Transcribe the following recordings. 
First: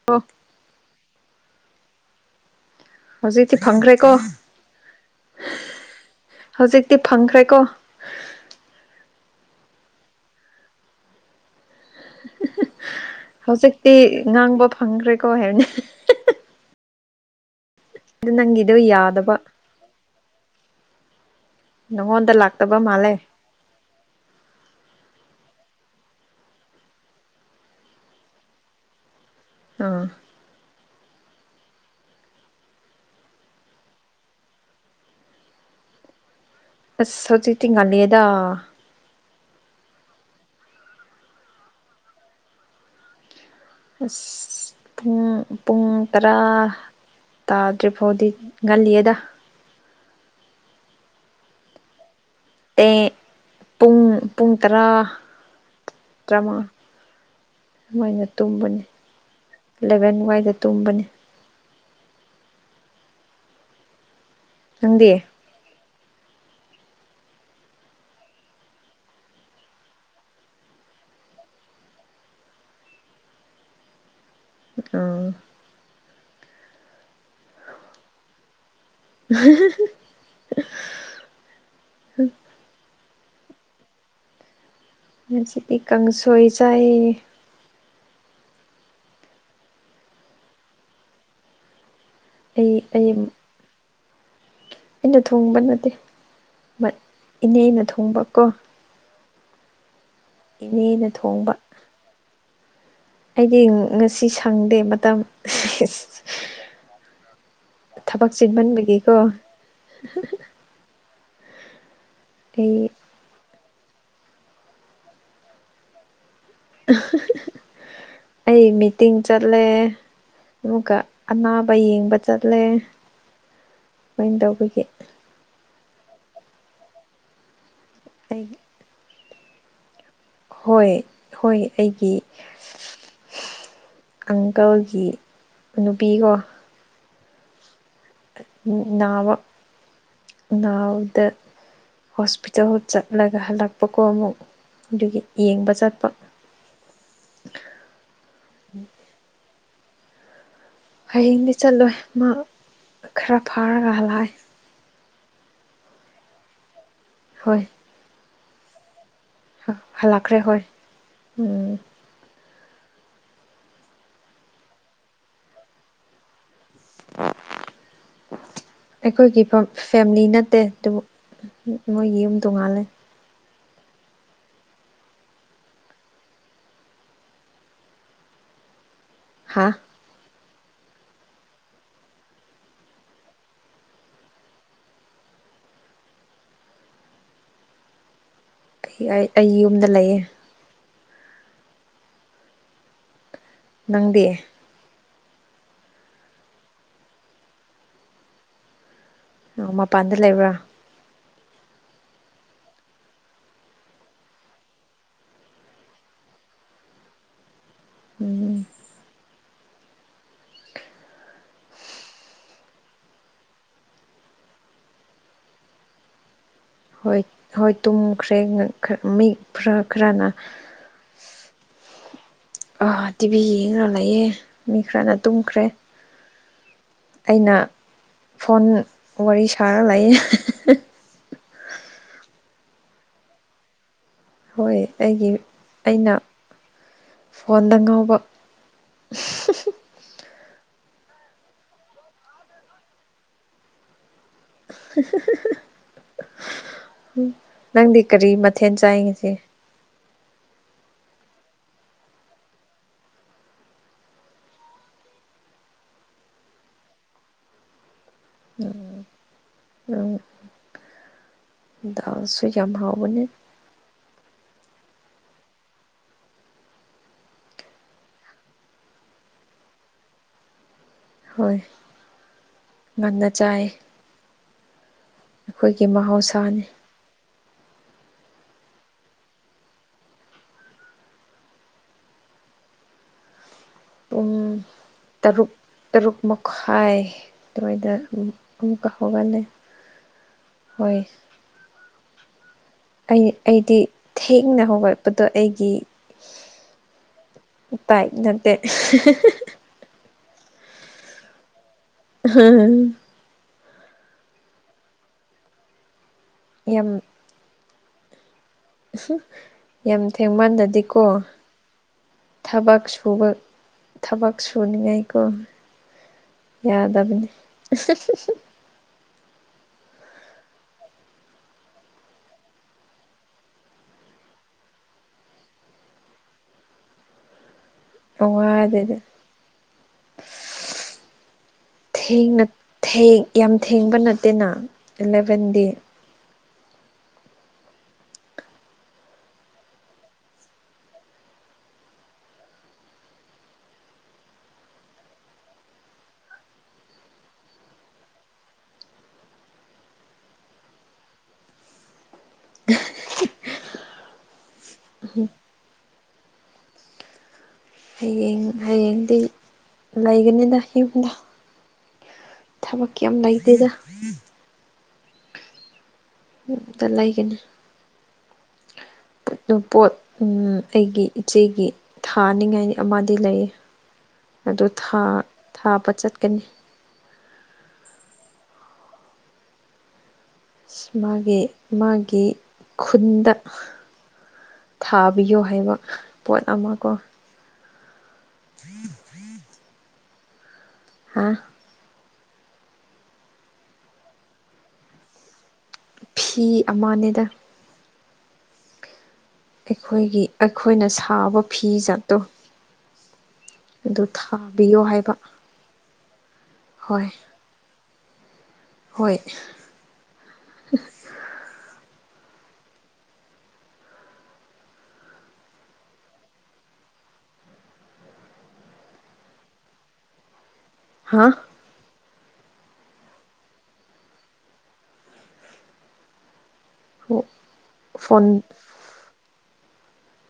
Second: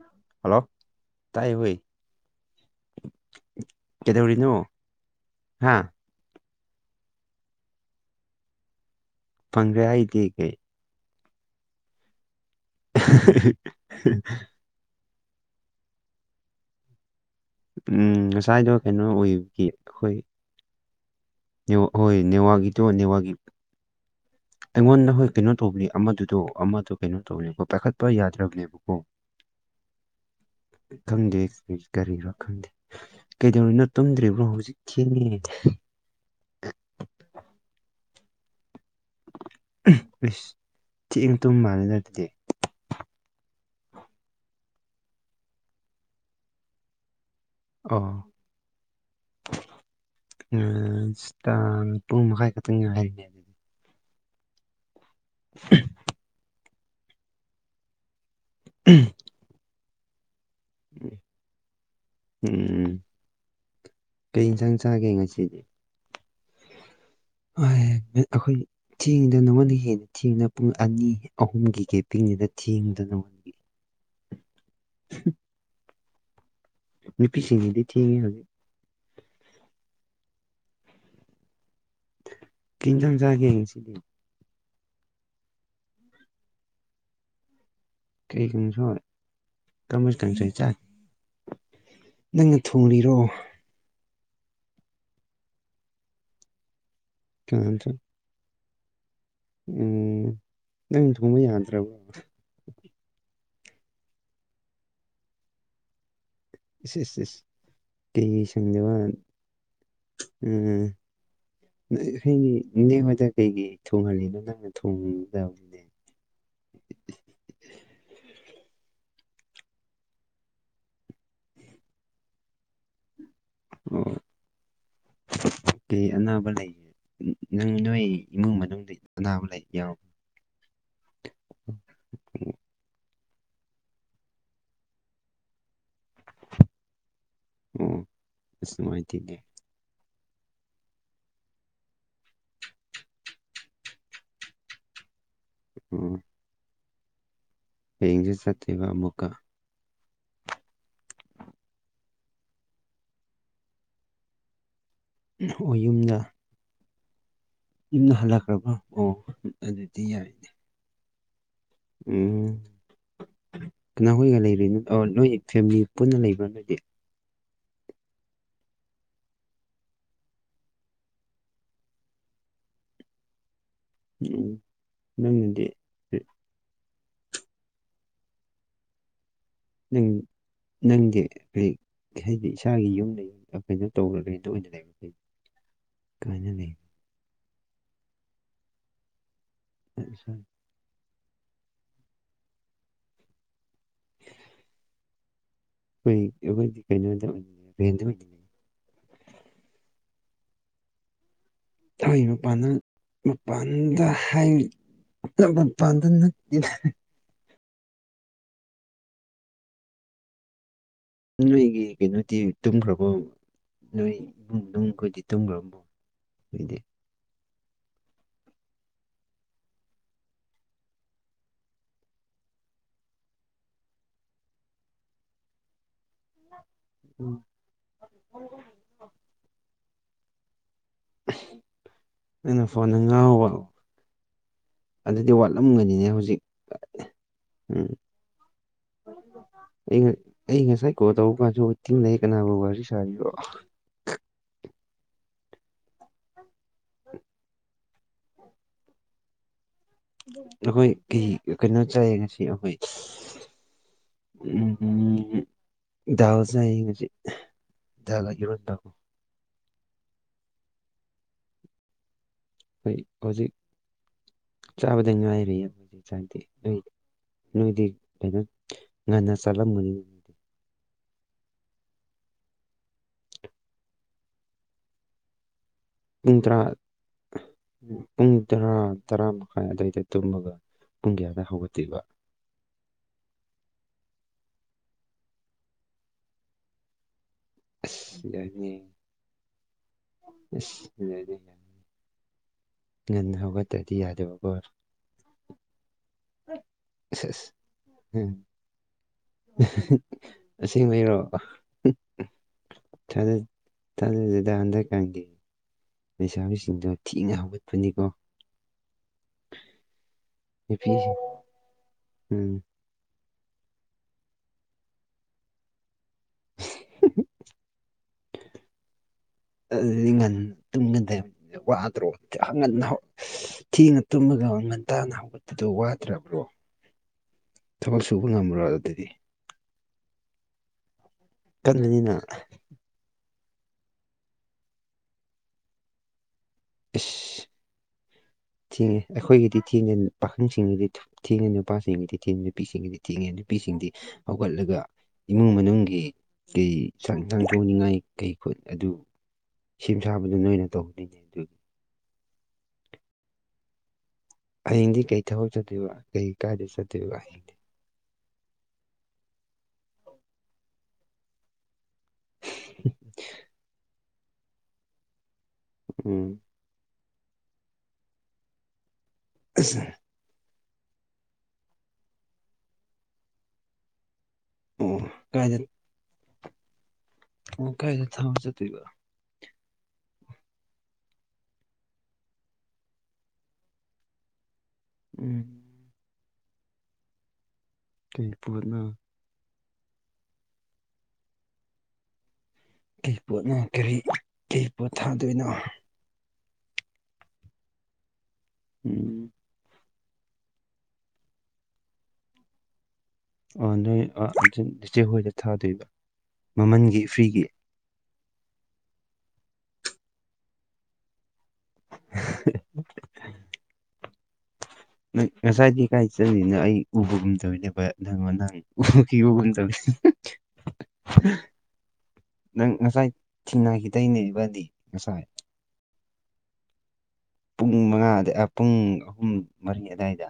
[unintelligible] Hello ꯇꯥꯏꯌꯦꯃꯤ ꯍꯧꯖꯤꯛꯇꯤ ꯐꯪꯈ꯭ꯔꯦꯀꯣ ꯀꯩꯗꯧꯔꯤꯅꯣ ꯍꯥ ꯍꯧꯖꯤꯛꯇꯤ ꯐꯪꯈ꯭ꯔꯦꯀꯣ ꯐꯪꯈ꯭ꯔꯦ ꯍꯥꯏꯗꯤ ꯀꯩ ꯍꯧꯖꯤꯛꯇꯤ ꯉꯥꯡꯕ ꯐꯪꯈ꯭ꯔꯦꯀꯣ ꯍꯥꯏꯕꯅꯤ ꯎꯝ ꯑꯗꯨ ꯉꯁꯥꯏꯗꯣ ꯅꯪꯒꯤꯗꯣ ꯀꯩꯅꯣ ꯌꯥꯗꯕ ꯑꯣꯏꯕꯒꯤ ꯑꯈꯣꯏ ꯅꯦꯋꯥꯛ ꯍꯣꯏ ꯅꯪꯉꯣꯟꯗ ꯅꯦꯋꯥꯛꯒꯤ ꯂꯥꯛꯇꯕ ꯇꯣ ꯃꯥꯜꯂꯦ ꯅꯦꯋꯥꯒꯤ ꯑꯩꯉꯣꯟꯗ ꯍꯣꯏ ꯀꯩꯅꯣ ꯇꯧꯕꯤ ꯑꯃꯗꯨꯗꯣ ꯑꯃꯗꯣ ꯀꯩꯅꯣ ꯇꯧꯔꯦꯕ ꯄꯥꯏꯈꯠꯄ ꯌꯥꯗ꯭ꯔꯕꯅꯦꯕꯀꯣ [unintelligible] ꯑꯥ ꯈꯪꯗꯦ ꯀꯔꯤꯔ ꯈꯪꯗꯦ ꯀꯩꯗꯧꯔꯤꯅꯣ ꯇꯨꯝꯗ꯭ꯔꯤꯕ꯭ꯔꯣ ꯍꯧꯖꯤꯛ ꯊꯦꯡꯉꯦ ꯑꯁ ꯍꯧꯖꯤꯛꯇꯤ ꯉꯥꯟꯂꯤꯌꯦꯗ [unintelligible] ꯑꯁ ꯊꯦꯡꯅ ꯇꯨꯝ ꯃꯥꯟꯂꯦꯗ ꯑꯗꯨꯗꯤ ꯑꯁ ꯄꯨꯡ ꯄꯨꯡ ꯇꯔꯥ ꯇꯥꯗꯔꯤ ꯐꯥꯎꯗꯤ ꯉꯜꯂꯤ ꯑꯦꯗ [unintelligible] ꯢꯁꯇꯥꯝ ꯄꯨꯡ ꯃꯈꯥꯏ ꯈꯛꯇꯪ ꯑꯦ ꯉꯥꯏꯔꯤꯅꯦ ꯑꯗꯨꯗꯤ ꯄꯨꯡ ꯄꯨꯡ ꯇꯔꯥ [unintelligible] ꯇꯔꯥꯃꯉꯥ ꯑꯗꯨꯋꯥꯏꯅ ꯇꯨꯝꯕꯅꯤ ꯑꯦꯂꯚꯦꯟ ꯋꯥꯏꯗ ꯇꯨꯝꯕꯅꯤ ꯎꯝ ꯀꯩ ꯏꯟꯁꯥꯡ ꯆꯥꯒꯦ ꯅꯪꯗꯤ ꯉꯁꯤꯗꯤ ꯑꯥꯏ ꯑꯩꯈꯣꯏ ꯊꯦꯡꯗꯅ ꯅꯉꯣꯟꯗ ꯍꯦꯟꯅ ꯊꯦꯡꯗ ꯄꯨꯡ ꯑꯅꯤ ꯑꯍꯨꯝꯒꯤ ꯀꯦ ꯄꯤꯡꯅꯤꯅ ꯊꯦꯡꯗꯅꯣ [inaudible] ꯑꯥ ꯅꯨꯄꯤꯁꯤꯡꯒꯤꯗꯤ ꯊꯦꯡꯉꯦ ꯍꯧꯖꯤꯛ [unintelligible] ꯀꯩ ꯏꯟꯖꯥꯡ ꯆꯥꯒꯦ ꯉꯁꯤꯗꯤ ꯉꯁꯤꯗꯤ ꯀꯥꯡꯁꯣꯏ ꯆꯥꯏꯌꯦ ꯀꯩ ꯀꯪꯁꯣꯢ ꯀꯔꯝꯕꯥ ꯀꯪꯁꯣꯏ ꯆꯥꯢ ꯅꯪꯅ ꯑꯩ ꯑꯩ ꯊꯨꯔꯤꯔꯣ ꯑꯩꯅ ꯊꯣꯡꯕ ꯅꯠꯇꯦ ꯕꯠ ꯀꯅꯥꯅ ꯏꯅꯦꯅ ꯊꯣꯡ ꯊꯣꯡꯕ ꯀꯣ ꯎꯝ ꯅꯪ ꯊꯣꯡꯕ ꯌꯥꯗ꯭ꯔꯥꯕꯣ ꯑꯩꯗꯤ ꯉꯁꯤ ꯁꯪꯗꯦ ꯃꯇꯝ ꯏꯁ ꯢꯁ ꯢꯁ ꯢꯁ ꯀꯩꯅꯤ ꯁꯪꯗꯦ ꯃꯥꯟ ꯆꯤꯟꯃꯟꯕꯒꯤꯀꯣ ꯎꯝ ꯅꫭꯏ ꯑꯩꯈꯣꯏꯒꯤ ꯑꯩ ꯢꯅꯦ ꯍꫭꯢꯗ ꯀꯩꯒꯤ ꯊꯣꯡꯍꯜꯂꯤꯅꯣ ꯅꯪꯅ ꯊꯣꯡꯗꯥꯝꯅꯦ ꯑꯩ ꯃꯤꯇꯤꯡ ꯆꯠꯂꯦ ꯑꯃꯨꯛꯀ ꯑꯅꯥꯕ ꯌꯦꯡꯕ ꯆꯠꯂꯦ ꯑꯣ ꯀꯃꯥꯏ ꯇꯧꯕꯒꯤ ꯀꯩ ꯑꯅꯥꯕ ꯂꯩꯒꯦ ꯅꯪ ꯅꯣꯏ ꯑꯩ ꯏꯃꯨꯡ ꯃꯅꯨꯡꯗꯩ ꯑꯅꯥꯕ ꯂꯩ ꯌꯥꯎ ꯍꯣꯏ ꯍꯣꯏ ꯑꯩꯒꯤ ꯑꯪꯀꯜꯒꯤ ꯅꯨꯄꯤꯀꯣ ꯑꯣ ꯑꯁ ꯅꯥꯕ ꯅꯨꯡꯉꯥꯏꯇꯦꯅꯦ ꯅꯅꯥꯎꯗ ꯍꯣꯁꯄꯤꯇꯥꯜ ꯆꯠꯂꯒ ꯍꯜꯂꯛꯄꯀꯣ ꯑꯃꯨꯛ ꯑꯗꯨꯒꯤ ꯌꯦꯡꯕ ꯆꯠꯄ ꯍꯌꯦꯡꯖꯨ ꯆꯠꯇꯨꯏꯕ ꯑꯃꯨꯛꯀ ꯍꯌꯦꯡꯗꯤ ꯆꯠꯂꯣꯏ ꯃꯥ ꯈꯔ ꯐꯥꯔꯒ ꯍꯜꯂꯛꯑꯦ ꯑꫭ ꯌꯨꯝꯗ ꯍꯣꯏ ꯌꯨꯝꯗ ꯍꯜꯂꯛꯈ꯭ꯔꯥꯕꫭ ꯑꯣ ꯑꫭ ꯑꯗꯨꯗꯤ ꯍꯜꯂꯛꯈ꯭ꯔꯦ ꯌꯥꯏꯅꯦ ꯍꯣꯏ ꯎꯝ ꯎꯝ ꯀꯅꯥꯈꯣꯏꯒ ꯂꯩꯔꯤꯅꫭ ꯑꯥꯎ ꯅꯣꯏ ꯐꯦꯃꯤꯂꯤ ꯄꯨꯟꯅ ꯂꯩꯕ꯭ꯔꯥ ꯅꯣꯏꯗꯤ [inaudible] ꯑꯩꯈꯣꯏꯒꯤ ꯐꯝ ꯐꯦꯃꯤꯂꯤ ꯅꯠꯇꯦ ꯗꯨꯕꯨ ꯃꯣꯏꯒꯤ ꯌꯨꯝ ꯇꯣꯡꯉꯥꯜꯂꯦ ꯎꯝ ꯅꯪꯗꯤ ꯍꯥꯥ ꯅꯤꯡ ꯅꯪꯗꯤ ꯍꯩ ꯍꯥꯏꯗꯤ ꯏꯁꯥꯒꯤ ꯌꯨꯝꯗ ꯌꯨꯝ ꯑꯩ ꯀꯩꯅꯣ ꯇꯧꯔ ꯔꯦꯟꯗ ꯑꯣꯏꯅ ꯂꯩꯕꯅꯦ ꯀꯥꯢꯅꯅꯤ ꯑꯩ ꯑꯩ ꯌꯨꯝꯗ ꯂꯩꯌꯦ ꯑꯩꯈꯣꯏ ꯅꯪꯗꯤ ꯈꯣꯏ ꯑꯈꯣꯏꯗꯤ ꯀꯩꯅꯣꯗ ꯕꯦꯟꯗ ꯑꯣꯏꯅꯤꯡꯉꯦ ꯅꯪ ꯃꯄꯥꯟꯗ ꯂꯩꯕ꯭ꯔꯥ ꯍꯣꯢ ꯃꯄꯥꯟꯗꯥ ꯃꯄꯥꯟꯗꯥ ꯍꯥꯏ [unintelligible] ꯃꯄꯥꯟꯗꯥ ꯅꯠꯇꯦꯗꯥ ꯎꯝ ꯅꯣꯏꯒꯤ ꯀꯩꯅꯣꯗꯤ ꯇꯨꯝꯈ꯭ꯔꯥꯕꯣ ꯅꯣꯏ ꯏꯃꯨꯡ ꯃꯅꯨꯡ ꯅꯨꯡꯈꯣꯏꯗꯤ ꯇꯨꯝꯈ꯭ꯔꯥꯕꯣ ꯅꯣꯢꯗꯤ ꯍꯣꯏ ꯍꯣꯏ ꯇꯨꯝꯈ꯭ꯔꯦ ꯅ ꯈꯔ ꯃꯤ ꯈꯔ ꯈꯔꯅ [inaudible] ꯑ ꯇꯤꯚꯤ ꯌꯦꯡꯉꯥ ꯂꯩꯌꯦ ꯃꯤ ꯈ꯭ꯔꯥꯅ ꯇꯨꯝꯈ꯭ꯔꯦ ꯑꯩꯅ ꯐꯣꯟ ꯋꯥꯔꯤ ꯁꯔꯥ ꯂꯩ ꯅꯪꯅ ꯐꯣꯟꯗ ꯉꯥꯎꯕ ꯍꯣꯏ ꯑꯩꯒꯤ ꯑꯗꯨꯗꯤ ꯋꯥꯠꯂꯝꯒꯅꯤꯅꯦ ꯑꯩꯅ ꯍꯧꯖꯤꯛ ꯐꯣꯟꯗ ꯎꯝ ꯉꯥꯎꯕ [unintelligible] ꯑꯩ ꯑꯩ ꯉꯁꯥꯏ ꯀꯣꯜ ꯇꯧꯕ ꯀꯥꯟꯁꯨ ꯋꯦꯊꯇꯤꯡ ꯂꯩꯌꯦ ꯀꯅꯥꯕꯨ ꯋꯥꯔꯤ ꯁꯥꯔꯤꯕꯣ [unintelligible] ꯅꯪꯗꯤ ꯀꯔꯤ ꯃꯊꯦꯟ ꯆꯥꯏ ꯉꯁꯤ ꯑꯩꯈꯣꯏ ꯀꯩ ꯀꯩꯅꯣ ꯆꯥꯏ ꯉꯁꯤ ꯑꯈꯣꯏ ꯎꯝ ꯗꯥꯜ ꯆꯥꯏ ꯉꯥꯁꯤ ꯎꯝ [unintelligible] [unintelligible] ꯗꯥꯜꯁꯨ ꯌꯥꯝ ꯈꯣꯏ ꯍꯥꯎꯕꯅꯦ ꯍꯧꯖꯤꯛ ꯆꯥꯕꯗ ꯉꯥꯏꯔꯤꯌꯦ ꯆꯥꯛꯇꯤ ꯅꯣꯢꯗꯤ ꯅꯣꯏꯗꯤ ꯀꯩꯅꯣ ꯉꯟꯅ ꯆꯥꯔꯝꯃꯅꯤ ꯍꯣꯏ ꯉꯟꯅ ꯆꯥꯏ ꯑꯩꯈꯣꯏꯒꯤ ꯃꯍꯥꯎ ꯄꯨꯡ ꯇꯔꯥ ꯄꯨꯡ ꯇꯔꯥ ꯇꯔꯥ ꯃꯈꯥꯏ ꯑꯗꯨꯋꯥꯏꯗ ꯇꯨꯝꯃꯒ ꯄꯨꯡ ꯀ꯭ꯌꯥꯗ ꯍꯧꯒꯠꯇꯤꯕ ꯄꯨꯡ ꯇꯔꯨꯛ ꯇꯔꯨꯛ ꯃꯈꯥꯏ ꯑꯗꯨꯋꯥꯏꯗ ꯑꯁ ꯑꯃꯨ ꯌꯥꯏꯅꯦ ꯑꯃꯨꯛꯀ ꯍꯧꯒꯠꯂꯦ ꯑꯁ ꯍꯣꯏ ꯌꯥꯏꯅꯦ ꯌꯥꯏ ꯑꯩ ꯉꯟꯅ ꯑꯩꯗꯤ ꯍꯧꯒꯠꯇ꯭ꯔꯗꯤ ꯌꯥꯗꯕꯀꯣ ꯊꯦꯡꯅ ꯍꯧꯒꯠꯄꯗꯣ ꯑꯩꯒꯤ ꯑꯁ ꯑꯁ ꯇꯥꯏꯞ ꯎꯝ ꯅꯠꯇꯦ ꯍꯤ ꯍꯤ ꯍꯤ [unintelligible] ꯑꯁꯦꯡꯕꯩꯔꯣ ꯑꯍꯥ ꯍ ꯍ ꯥ ꯊꯥꯖ ꯊꯥꯖꯗꯦꯗ ꯍꯟꯗꯛꯀꯥꯒꯤ ꯌꯥꯝ ꯂꯩꯩꯁꯥꯕꯤꯁꯤꯡꯗꯣ ꯊꯤꯅ ꯍꯧꯒꯠ ꯐꯅꯤꯀꯣ ꯌꯥꯝ ꯊꯦꯡꯃꯟꯗꯗꯤꯀꯣ ꯅꯨꯄꯤꯁꯤꯡ ꯎꯝ ꯊꯕꯛ ꯁꯨꯕ ꯊꯕꯛ ꯁꯨꯅꯤꯡꯉꯥꯏꯀꯣ ꯌꯥꯗꯕꯅꯤ ꯑ ꯑ ꯉꯟ ꯇꯨꯝꯒꯗꯕ ꯋꯥꯗ꯭ꯔꯣ ꯑ ꯉꯟꯅ ꯍꯧ ꯏꯁ ꯊꯦꯡꯅ ꯇꯨꯝꯃꯒ ꯉꯟꯇꯥꯅ ꯍꯧꯒꯠ ꯑꯗꯨ ꯋꯥꯠꯗ꯭ꯔꯕ꯭ꯔꯣ ꯊꯕꯛ ꯁꯨꯕ ꯉꯃ꯭ꯔꯣ ꯋꯥꯗꯦꯗ ꯑꯗꯨꯗꯤ ꯀꯟꯕꯅꯤꯅ ꯊꯦꯡꯅ ꯊꯦꯡ ꯌꯥꯝ ꯊꯦꯡꯕ ꯅꯠꯇꯦꯅ ꯑꯦꯂꯦꯚꯦꯟꯗꯤ ꯏꯁ ꯊꯦꯡꯉꯦ ꯑꯩꯈꯣꯏꯒꯤꯗꯤ ꯊꯦꯡꯗꯦ ꯄꯥꯈꯪꯁꯤꯡꯒꯤꯗꯤ ꯊꯦꯡꯉꯦ ꯅꯨꯄꯥꯁꯤꯡꯒꯤꯗꯤ ꯊꯦꯡꯗꯦ ꯅꯨꯄꯤꯁꯤꯡꯒꯤꯗꯤ ꯊꯦꯡꯉꯦ ꯅꯨꯄꯤꯁꯤꯡꯗꯤ ꯍꯧꯒꯠꯂꯒ ꯏꯃꯨꯡ ꯃꯅꯨꯡꯒꯤ ꯀꯩ ꯆꯥꯛ ꯏꯟꯁꯥꯡ ꯊꯣꯛꯅꯤꯡꯉꯥꯏ ꯀꯩ ꯈꯨꯠ ꯑꯗꯨ ꯁꯦꯝ ꯁꯥꯕꯗꯨ ꯅꯣꯏꯅ ꯇꯧꯗꯣꯏꯅꯤ ꯍꯩꯌꯦꯡꯗꯤ ꯀꯩ ꯊꯕꯛ ꯆꯠꯇꯣꯏꯕ ꯀꯩ ꯀꯥꯏꯗ ꯆꯠꯇꯣꯏꯕ ꯍꯌꯦꯡꯗꯤ ꯎꯝ ꯍꯌꯦꯡꯗꯤ ꯂꯩꯒꯅꯤꯗ ꯌꯨꯝꯗ ꯊꯕꯛ ꯀꯦꯝ ꯂꯩꯇꯦꯗ ꯎꯝ ꯑꯝꯇ ꯂꯩꯒꯅ ꯑꯗꯣ ꯑꯁ ꯄꯣꯠ ꯎꯝ ꯑꯩꯒꯤ ꯏꯆꯦꯒꯤ ꯊꯥꯅꯤꯡꯉꯥꯏ ꯑꯃꯗꯤ ꯂꯩꯌꯦ ꯑꯗꯨ ꯑꯣ ꯊꯥ ꯀꯥꯏꯗ ꯊꯥꯕ ꯆꯠꯀꯅꯤ ꯎꯝ ꯀꯥꯏꯗ ꯊꯥꯕ ꯆꯠꯇꯣꯏꯕ ꯃꯥꯒꯤ ꯃꯥꯒꯤ ꯈꯨꯟꯗ ꯊꯥꯕꯤꯌꯣ ꯎꯝ ꯍꯥꯏꯕ ꯄꯣꯠ ꯑꯃ ꯀꯣ ꯀꯩ ꯄꯣꯠꯅꯣ ꯍꯥ ꯀꯩ ꯄꯣꯠꯅꯣ ꯀꯔꯤ ꯀꯩ ꯄꯣꯠ ꯊꯥꯗꯣꯏꯅꯣ ꯐꯤ ꯑꯃꯅꯦꯗ ꯎꯝ ꯑꯩꯈꯣꯏꯒꯤ ꯑꯩꯈꯣꯏꯅ ꯁꯥꯕ ꯐꯤꯖꯠꯇꯣ ꯑ ꯗꯨꯏ [unintelligible] ꯊꯥꯕꯤꯌꯣ ꯗꯤꯆꯦ ꯍꯥꯏꯕ ꯍꯣꯏꯗ ꯊꯥꯗꯨꯏꯕ ꯃꯃꯟꯒꯤ ꯍꯣꯏ ꯐꯔꯤꯒꯤ ꯍꯣꯏ [unintelligible] ꯅꯪ ꯉꯁꯥꯏꯗꯤ ꯀꯥꯏ ꯆꯌꯤꯅꯣ ꯑꯩ ꯎꯕꯒꯨꯝ ꯇꯧꯋꯤ ꯂꯦꯞꯄ ꯅꯪ ꯋꯣ ꯅꯪ ꯀꯤꯕꯒꯨꯝ ꯇꯧꯋꯤ ꯍꯥ ꯅꯪ ꯉꯁꯥꯏ ꯊꯤꯟꯅꯒꯤꯗꯥꯏꯅꯦ ꯏꯕꯥꯟꯅꯤ ꯉꯁꯥꯏ ꯍꯣꯏ ꯄꯨꯡ ꯃꯉꯥꯗ ꯄꯨꯡ ꯑꯍꯨꯝ ꯃꯔꯤ ꯑꯗꯋꯥꯏꯗ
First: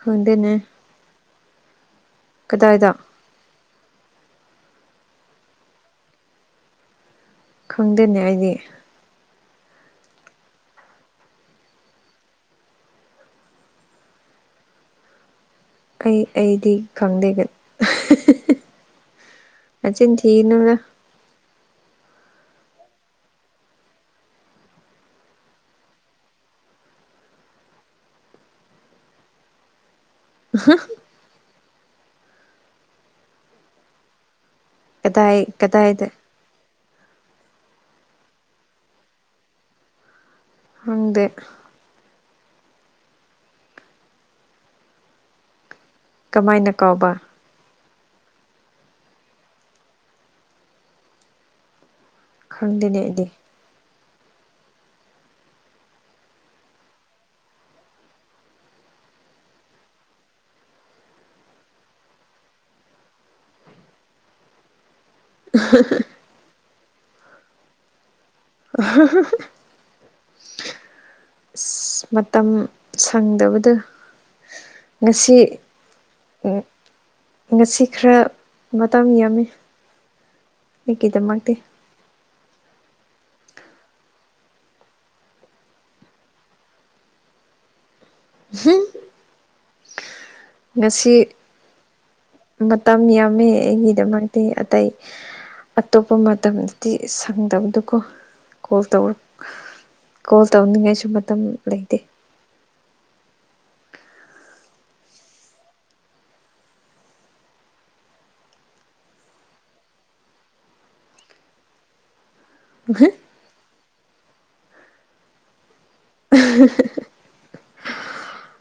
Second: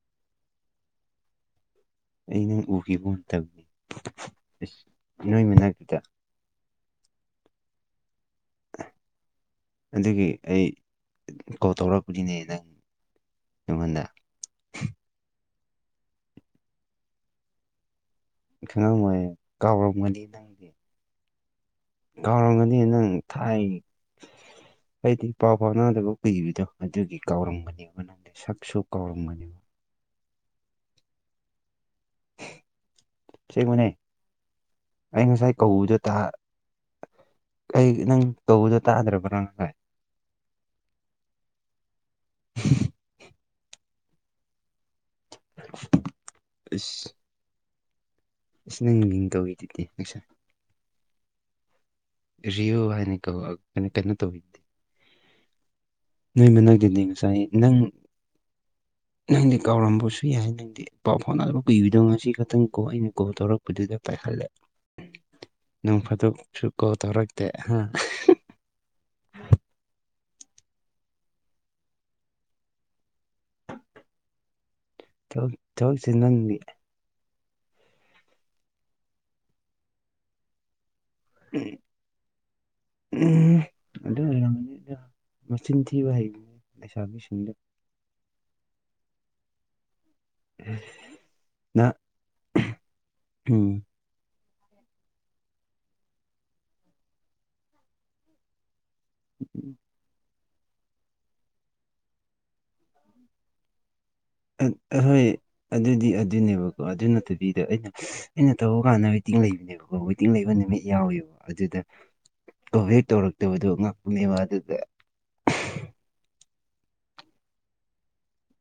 ꯈꯪꯗꯦꯅꯦ ꯑꯩꯅ ꯀꯗꯥꯏꯗ ꯎꯈꯤꯒꯨꯝ ꯇꯧꯋꯤ ꯅꯣꯏ ꯃꯅꯥꯛꯀꯤꯗ ꯈꯪꯗꯦꯅꯦ ꯑꯩꯗꯤ ꯑꯗꯨꯒꯤ ꯑꯩ ꯀꯣꯜ ꯇꯧꯔꯛꯄꯅꯤꯅꯦ ꯅꯪ ꯅꯉꯣꯟꯗ ꯑꯩ ꯑꯩꯗꯤ ꯈꯪꯗꯦꯒ [unintelligible] ꯈꯪꯉꯝꯃꯣꯏ ꯅꯆꯤꯟ ꯀꯥꯎꯔꯝꯒꯅꯤ ꯅꯪꯗꯤ ꯊꯤꯅꯨꯗ ꯀꯥꯎꯔꯝꯒꯅꯤ ꯅꯪ ꯊꯥꯏ ꯑꯩꯗꯤ ꯄꯥꯎ ꯐꯥꯎꯅꯗꯕ ꯀꯨꯏꯔꯤꯗꯣ ꯑꯗꯨꯒꯤ ꯀꯥꯎꯔꯝꯒꯅꯤꯕ ꯅꯪ ꯁꯥꯥꯛꯁꯨ ꯀꯧꯔꯝ ꯒꯅꯤꯕ [unintelligible] ꯁꯤꯡꯉꯣꯅꯦ ꯑꯩ ꯀꯗꯥꯏ ꯉꯁꯥꯏ ꯀꯧꯕꯗꯨ ꯀꯗꯥꯏꯗ ꯇ ꯑꯩ ꯅꯪ ꯀꯧꯕꯗꯣ ꯇꯥꯗ꯭ꯔꯕꯔ ꯉꯁꯥꯏ ꯍꯪꯗꯦ [unintelligible] [unintelligible] ꯀꯃꯥꯏꯅ ꯀꯥꯎꯕ ꯏꯁ ꯅꯪ ꯃꯤꯡ ꯀꯧꯔꯤꯗꯨꯗꯤ ꯉꯁꯥꯏ ꯔꯤꯌꯣ ꯈꯪꯗꯦꯅꯦ ꯍꯥꯏꯅ ꯑꯩꯗꯤ ꯀꯧꯋꯛ ꯑꯅꯀꯩꯅꯣ ꯇꯧꯔꯤꯗꯨꯗꯤ ꯅꯪꯅ ꯅꯣꯛꯏꯗꯨꯗꯤ ꯉꯁꯥꯏ ꯅꯪ ꯅꯪꯗꯤ ꯀꯥꯎꯔꯝꯕꯁꯨ ꯌꯥꯏ ꯅꯪꯗꯤ ꯄꯥꯎ ꯐꯥꯎꯅꯗ ꯀꯨꯏꯔꯤꯗꯣ ꯉꯁꯤ ꯈꯛꯇꯪ ꯀꯣ ꯑꯩꯅ ꯀꯣꯜ ꯇꯧꯔꯛꯄꯗꯨꯗ ꯄꯥꯏꯈꯠꯂꯦ ꯅꯣꯡ ꯐꯥꯗꯣꯛꯁꯨꯨ ꯀꯣꯜ ꯇꯧꯔꯛꯇꯦ ꯍꯥ [unintelligible] ꯃꯇꯝ ꯁꯪꯗꯕꯗꯣ ꯊꯕꯛ ꯉꯁꯤ ꯊꯕꯛꯁꯦ ꯅꯪꯗꯤ ꯎꯝ ꯉꯁꯤ ꯈꯔ ꯃꯇꯝ ꯌꯥꯝꯃꯤ ꯑꯩꯒꯤꯗꯃꯛ [unintelligible] [unintelligible] ꯑꯗꯨꯏ ꯑꯣꯏꯔꯝꯒꯅꯤꯗ ꯃꯆꯤꯟ ꯊꯤꯕ ꯍꯩꯕꯅꯤ ꯂꯩꯁꯥꯕꯤꯁꯤꯡꯗꯣ ꯉꯁꯤ ꯅ ꯃꯇꯝ ꯌꯥꯝꯃꯦ ꯎꯝ ꯑꯩꯒꯤꯗꯃꯛ ꯃꯤ ꯑꯇꯩ ꯑꯇꯣꯞꯄ ꯃꯇꯝꯗꯗꯤ ꯁꯪꯗꯕꯗꯨꯀꯣ ꯀꯣꯜ ꯇꯧꯔꯛꯇꯦ ꯎꯝ [unintelligible] ꯀꯣꯜ ꯇꯧꯅꯤꯡꯉꯥꯏꯁꯨ ꯃꯇꯝ ꯂꯩꯇꯦ ꯑꯡ ꯑꯍꯣꯏ ꯑꯗꯨꯗꯤ ꯑꯗꯨꯅꯦꯕꯀꯣ ꯑꯗꯨ ꯅꯠꯇꯕꯤꯗ ꯑꯩꯅ ꯑꯩꯅ ꯇꯧꯕ ꯀꯥꯟꯗ ꯋꯦꯇꯤꯡ ꯂꯩꯕꯅꯦꯕꯀꯣ ꯋꯦꯇꯤꯡ ꯂꯩꯕ ꯅꯨꯃꯤꯠ ꯌꯥꯎꯋꯦꯕ ꯑꯗꯨꯗ ꯀꯣꯜ ꯚꯦꯛ ꯇꯧꯔꯛꯇꯕꯗꯣ ꯉꯥꯛꯄꯅꯦꯕ ꯑꯗꯨꯗ [unintelligible]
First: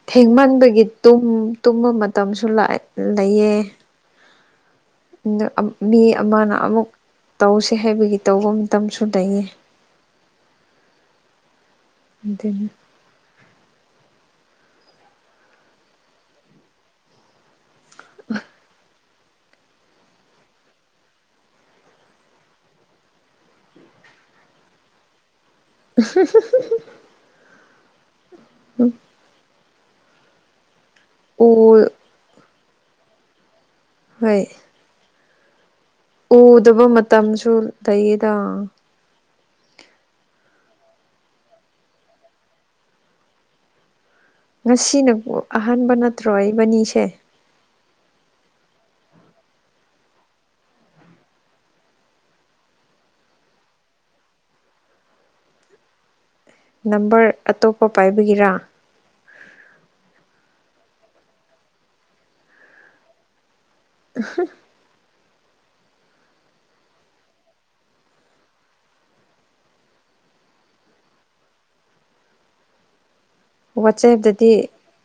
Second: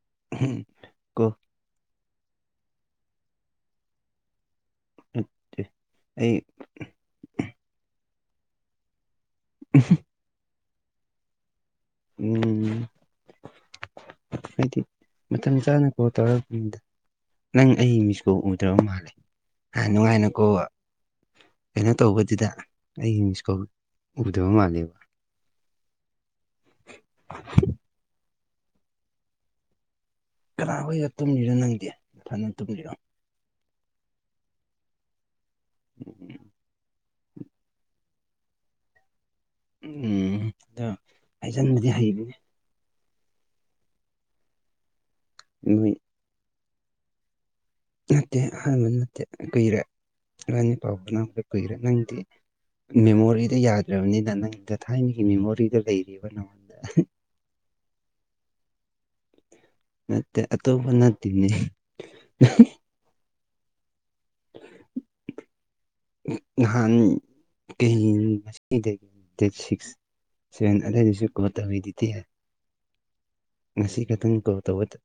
ꯊꯦꯡꯃꯟꯕꯒꯤ ꯇꯨꯝ ꯀꯣ ꯇꯨꯝꯕ ꯃꯇꯝꯁꯨ ꯂꯦꯛꯌꯦ ꯂꯩꯌꯦ ꯑꯗꯣ ꯃꯤ ꯑꯩ ꯑꯃꯅ ꯑꯃꯨꯛ ꯇꯧꯁꯦ ꯍꯥꯏꯕꯒꯤ ꯇꯧꯕ ꯃꯇꯝꯁꯨ ꯂꯩꯌꯦ ꯎ [unintelligible] ꯑꯗꯨꯅ ꯎꯝ ꯍꯥꯏꯗꯤ ꯃꯇꯝ ꯆꯥꯅ ꯀꯣꯜ ꯇꯧꯔꯄꯤꯕꯅꯤꯗ ꯅꯪ ꯑꯩ ꯃꯤꯁ ꯀꯣꯜ ꯎꯗ꯭ꯔꯕ ꯃꯥꯜꯂꯦ ꯍ ꯅꯨꯡꯉꯥꯏꯅꯀꯣ ꯀꯩꯅꯣ ꯇꯧꯕꯗꯨꯗ ꯑꯩ ꯃꯤꯁꯀꯣꯜ ꯎꯗꯕ ꯃꯥꯜꯂꯦꯕ [unintelligible] [unintelligible] ꯀꯅꯥ ꯍꯣꯏꯒ ꯎ ꯇꯨꯝꯃꯤꯔ ꯅꯪꯗꯤ ꯅꯊꯟꯗ ꯇꯨꯝꯃꯤꯔꯣ ꯍꯣꯏ [unintelligible] ꯎꯗꯕ ꯃꯇꯝꯁꯨ ꯂꯩꯌꯦꯗ ꯎꯝ ꯑꯗꯣ ꯍꯥꯏꯖꯟꯕꯗꯤ ꯍꯩꯕꯅꯦ ꯉꯁꯤꯅꯕꯨ ꯅꯣꯏ ꯑꯍꯥꯟꯕ ꯅꯠꯇ꯭ꯔꯣ ꯏꯕꯅꯤꯁꯦ ꯅꯠꯇꯦ ꯑꯍꯥꯟꯕ ꯅꯠꯇꯦ ꯀꯨꯏꯔꯦ ꯏꯕꯥꯅꯤ ꯄꯥꯎ ꯐꯥꯎꯅꯔꯛꯄ ꯀꯨꯏꯔꯦ ꯅꯪꯗꯤ ꯃꯦꯃꯣꯔꯤꯗꯤ ꯌꯥꯗ꯭ꯔꯕꯅꯤꯅ ꯅꯪꯗꯣ ꯊꯥꯏꯅꯒꯤ ꯃꯦꯃꯣꯔꯤꯗꯨ ꯂꯩꯔꯤꯕ ꯅꯪ ꯅꯝꯕꯔ ꯑꯇꯣꯞꯄ ꯄꯥꯏꯕꯒꯤꯔꯥ ꯅꯠꯇꯦ ꯑꯇꯣꯞꯄ ꯅꯠꯇꯦꯅꯦ [unintelligible] [unintelligible] ꯅꯍꯥꯟ [unintelligible] ꯗꯦꯠ ꯁꯤꯛꯁ ꯁꯦꯟ ꯑꯗꯩꯗꯨꯁꯨ ꯀꯣꯜ ꯇꯧꯔꯤꯗꯨꯗꯤ ꯉꯁꯤ ꯈꯇꯪ ꯋꯥꯆꯦꯞꯇꯗꯤ ꯀꯣꯜ ꯇꯧꯕꯗ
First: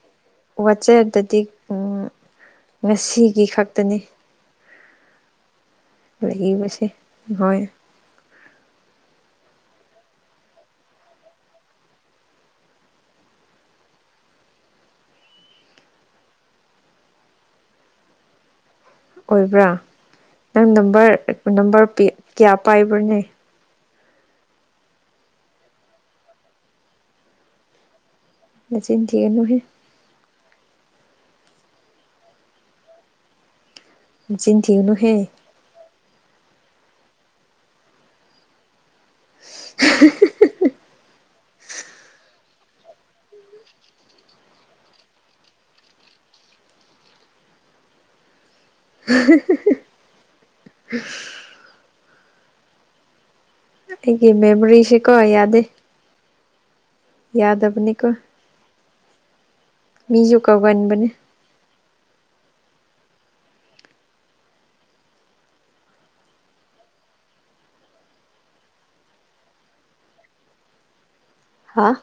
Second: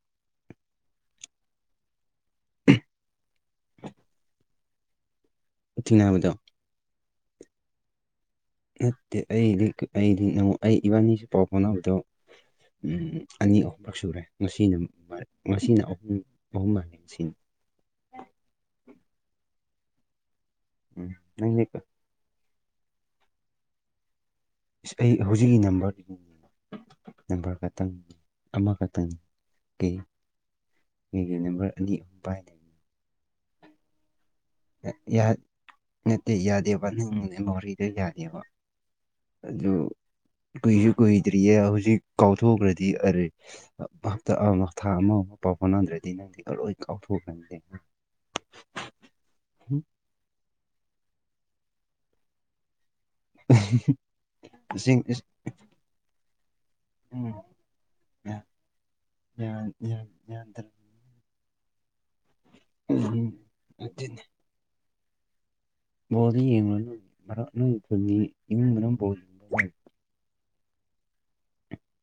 ꯋꯥꯆꯦꯞꯇꯗꯤ ꯎꯝ ꯉꯁꯤꯒꯤ ꯈꯛꯇꯅꯤ ꯊꯦꯡꯅꯕꯗꯣ ꯂꯩꯕꯁꯦ ꯍꯣꯏ ꯅꯠꯇꯦ ꯑꯩꯗꯤ ꯑꯩꯗꯤ ꯅꯣ ꯑꯩ ꯏꯕꯥꯅꯤ ꯄꯥꯎ ꯐꯥꯎꯅꯕꯗꯣ ꯎꯝ ꯎꯝ ꯑꯅꯤ ꯑꯍꯨꯝꯂꯛ ꯁꯨꯔꯦ ꯉꯁꯤꯅ ꯃ ꯉꯁꯤꯅ ꯑꯍꯨꯝ ꯑꯍꯨꯝ ꯁꯨꯏꯅꯤ ꯑꯣꯏꯕ꯭ꯔꯥ ꯅꯪ ꯎꯝ ꯅꯝꯕꯔ ꯅꯪꯗꯤ ꯅꯝꯕꯔ ꯀ- ꯄꯤ ꯀꯌꯥ ꯄꯥꯏꯕ꯭ꯔꯅꯦ ꯏꯁ ꯑꯩ ꯍꯧꯖꯤꯛꯀꯤ ꯅꯝꯕꯔ ꯅꯝꯕꯔ ꯈꯛꯇꯪ ꯑꯃꯈ ꯅꯆꯤꯟ ꯇꯪꯅꯤ ꯊꯤꯒꯅꯨꯍꯦ ꯑꯩ ꯑꯩꯒꯤ ꯅꯝꯕꯔ ꯑꯅꯤ ꯄꯥꯢꯗꯦ ꯅꯆꯤꯟ ꯑ ꯊꯤꯒꯅꯨꯍꯦ ꯌꯥ ꯅꯠꯇꯦ ꯌꯥꯗꯦꯕ ꯅꯪꯒꯤ ꯃꯦꯃꯣꯔꯤꯗ ꯌꯥꯗꯦꯕ ꯑꯗꯨ ꯀꯨꯏꯁꯨ ꯀꯨꯏꯗ꯭ꯔꯤꯌꯦ ꯍꯧꯖꯤꯛ ꯀꯥꯎꯊꯣꯛꯈ꯭ꯔꯗꯤ ꯑꯔꯦ ꯍꯥꯞꯇ ꯑꯃ ꯊꯥ ꯑꯃ ꯄꯥꯎ ꯐꯧꯅꯗ꯭ꯔꯗꯤ ꯅꯪꯗꯤ ꯑꯂꯣꯏ ꯀꯥꯎꯊꯣꯛꯈ꯭ꯔꯅꯤꯅꯦ [unintelligible] [unintelligible] ꯑꯩꯒꯤ ꯃꯦꯃꯣꯔꯤꯁꯤ ꯑꯁꯦꯡ ꯀꯣ ꯑꯁ ꯌꯥꯗꯦ ꯎꯝ ꯌꯥꯗ ꯕꯅꯤꯀꯣ ꯌꯥ ꯌꯥ ꯌꯥꯗ꯭ꯔꯦ ꯃꯨꯟꯕꯅꯤ ꯎꯝ ꯍꯨꯝ ꯑꯗꯨꯅꯦ꯫ ꯕꯣꯜꯗꯤ ꯌꯦꯡꯂꯨꯅꯨ ꯃꯔꯛ [unintelligible] ꯍꯥ?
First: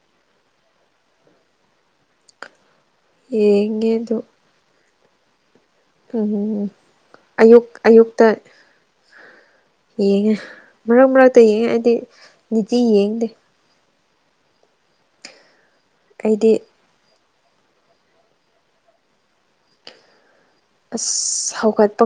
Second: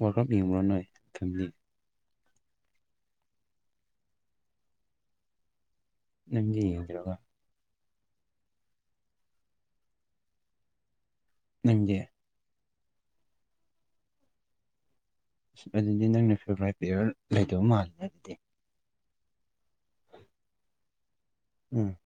ꯋꯔꯥꯜ ꯀꯥꯞ ꯌꯦꯡꯕ꯭ꯔꯣ ꯅꯣꯏ ꯐꯦꯃꯤꯂꯤ꯫ ꯌꯦꯡꯉꯦꯗꯨ ꯎꯝ ꯅꯪꯗꯤ ꯎꯝ ꯌꯦꯡꯗ꯭ꯔꯒ ꯑꯌꯨꯛ-ꯑꯌꯨꯛꯇ ꯌꯦꯡꯉꯦ꯫ ꯃꯔꯛ-ꯃꯔꯛꯇ ꯌꯦꯡꯉꯦ ꯑꯩꯗꯤ ꯅꯪꯗꯤ ꯅꯤꯇꯤ ꯌꯦꯡꯗꯦ꯫ ꯑꯗꯨꯗꯤ ꯅꯪꯅ ꯑꯩꯗꯤ ꯐꯦꯕꯔꯥꯏꯠ ꯄ꯭ꯂꯦꯌꯔ ꯂꯩꯇꯕ ꯃꯥꯜꯂꯦ ꯑꯗꯨꯗꯤ ꯑꯁ ꯎꯝ ꯍꯧꯒꯠꯄ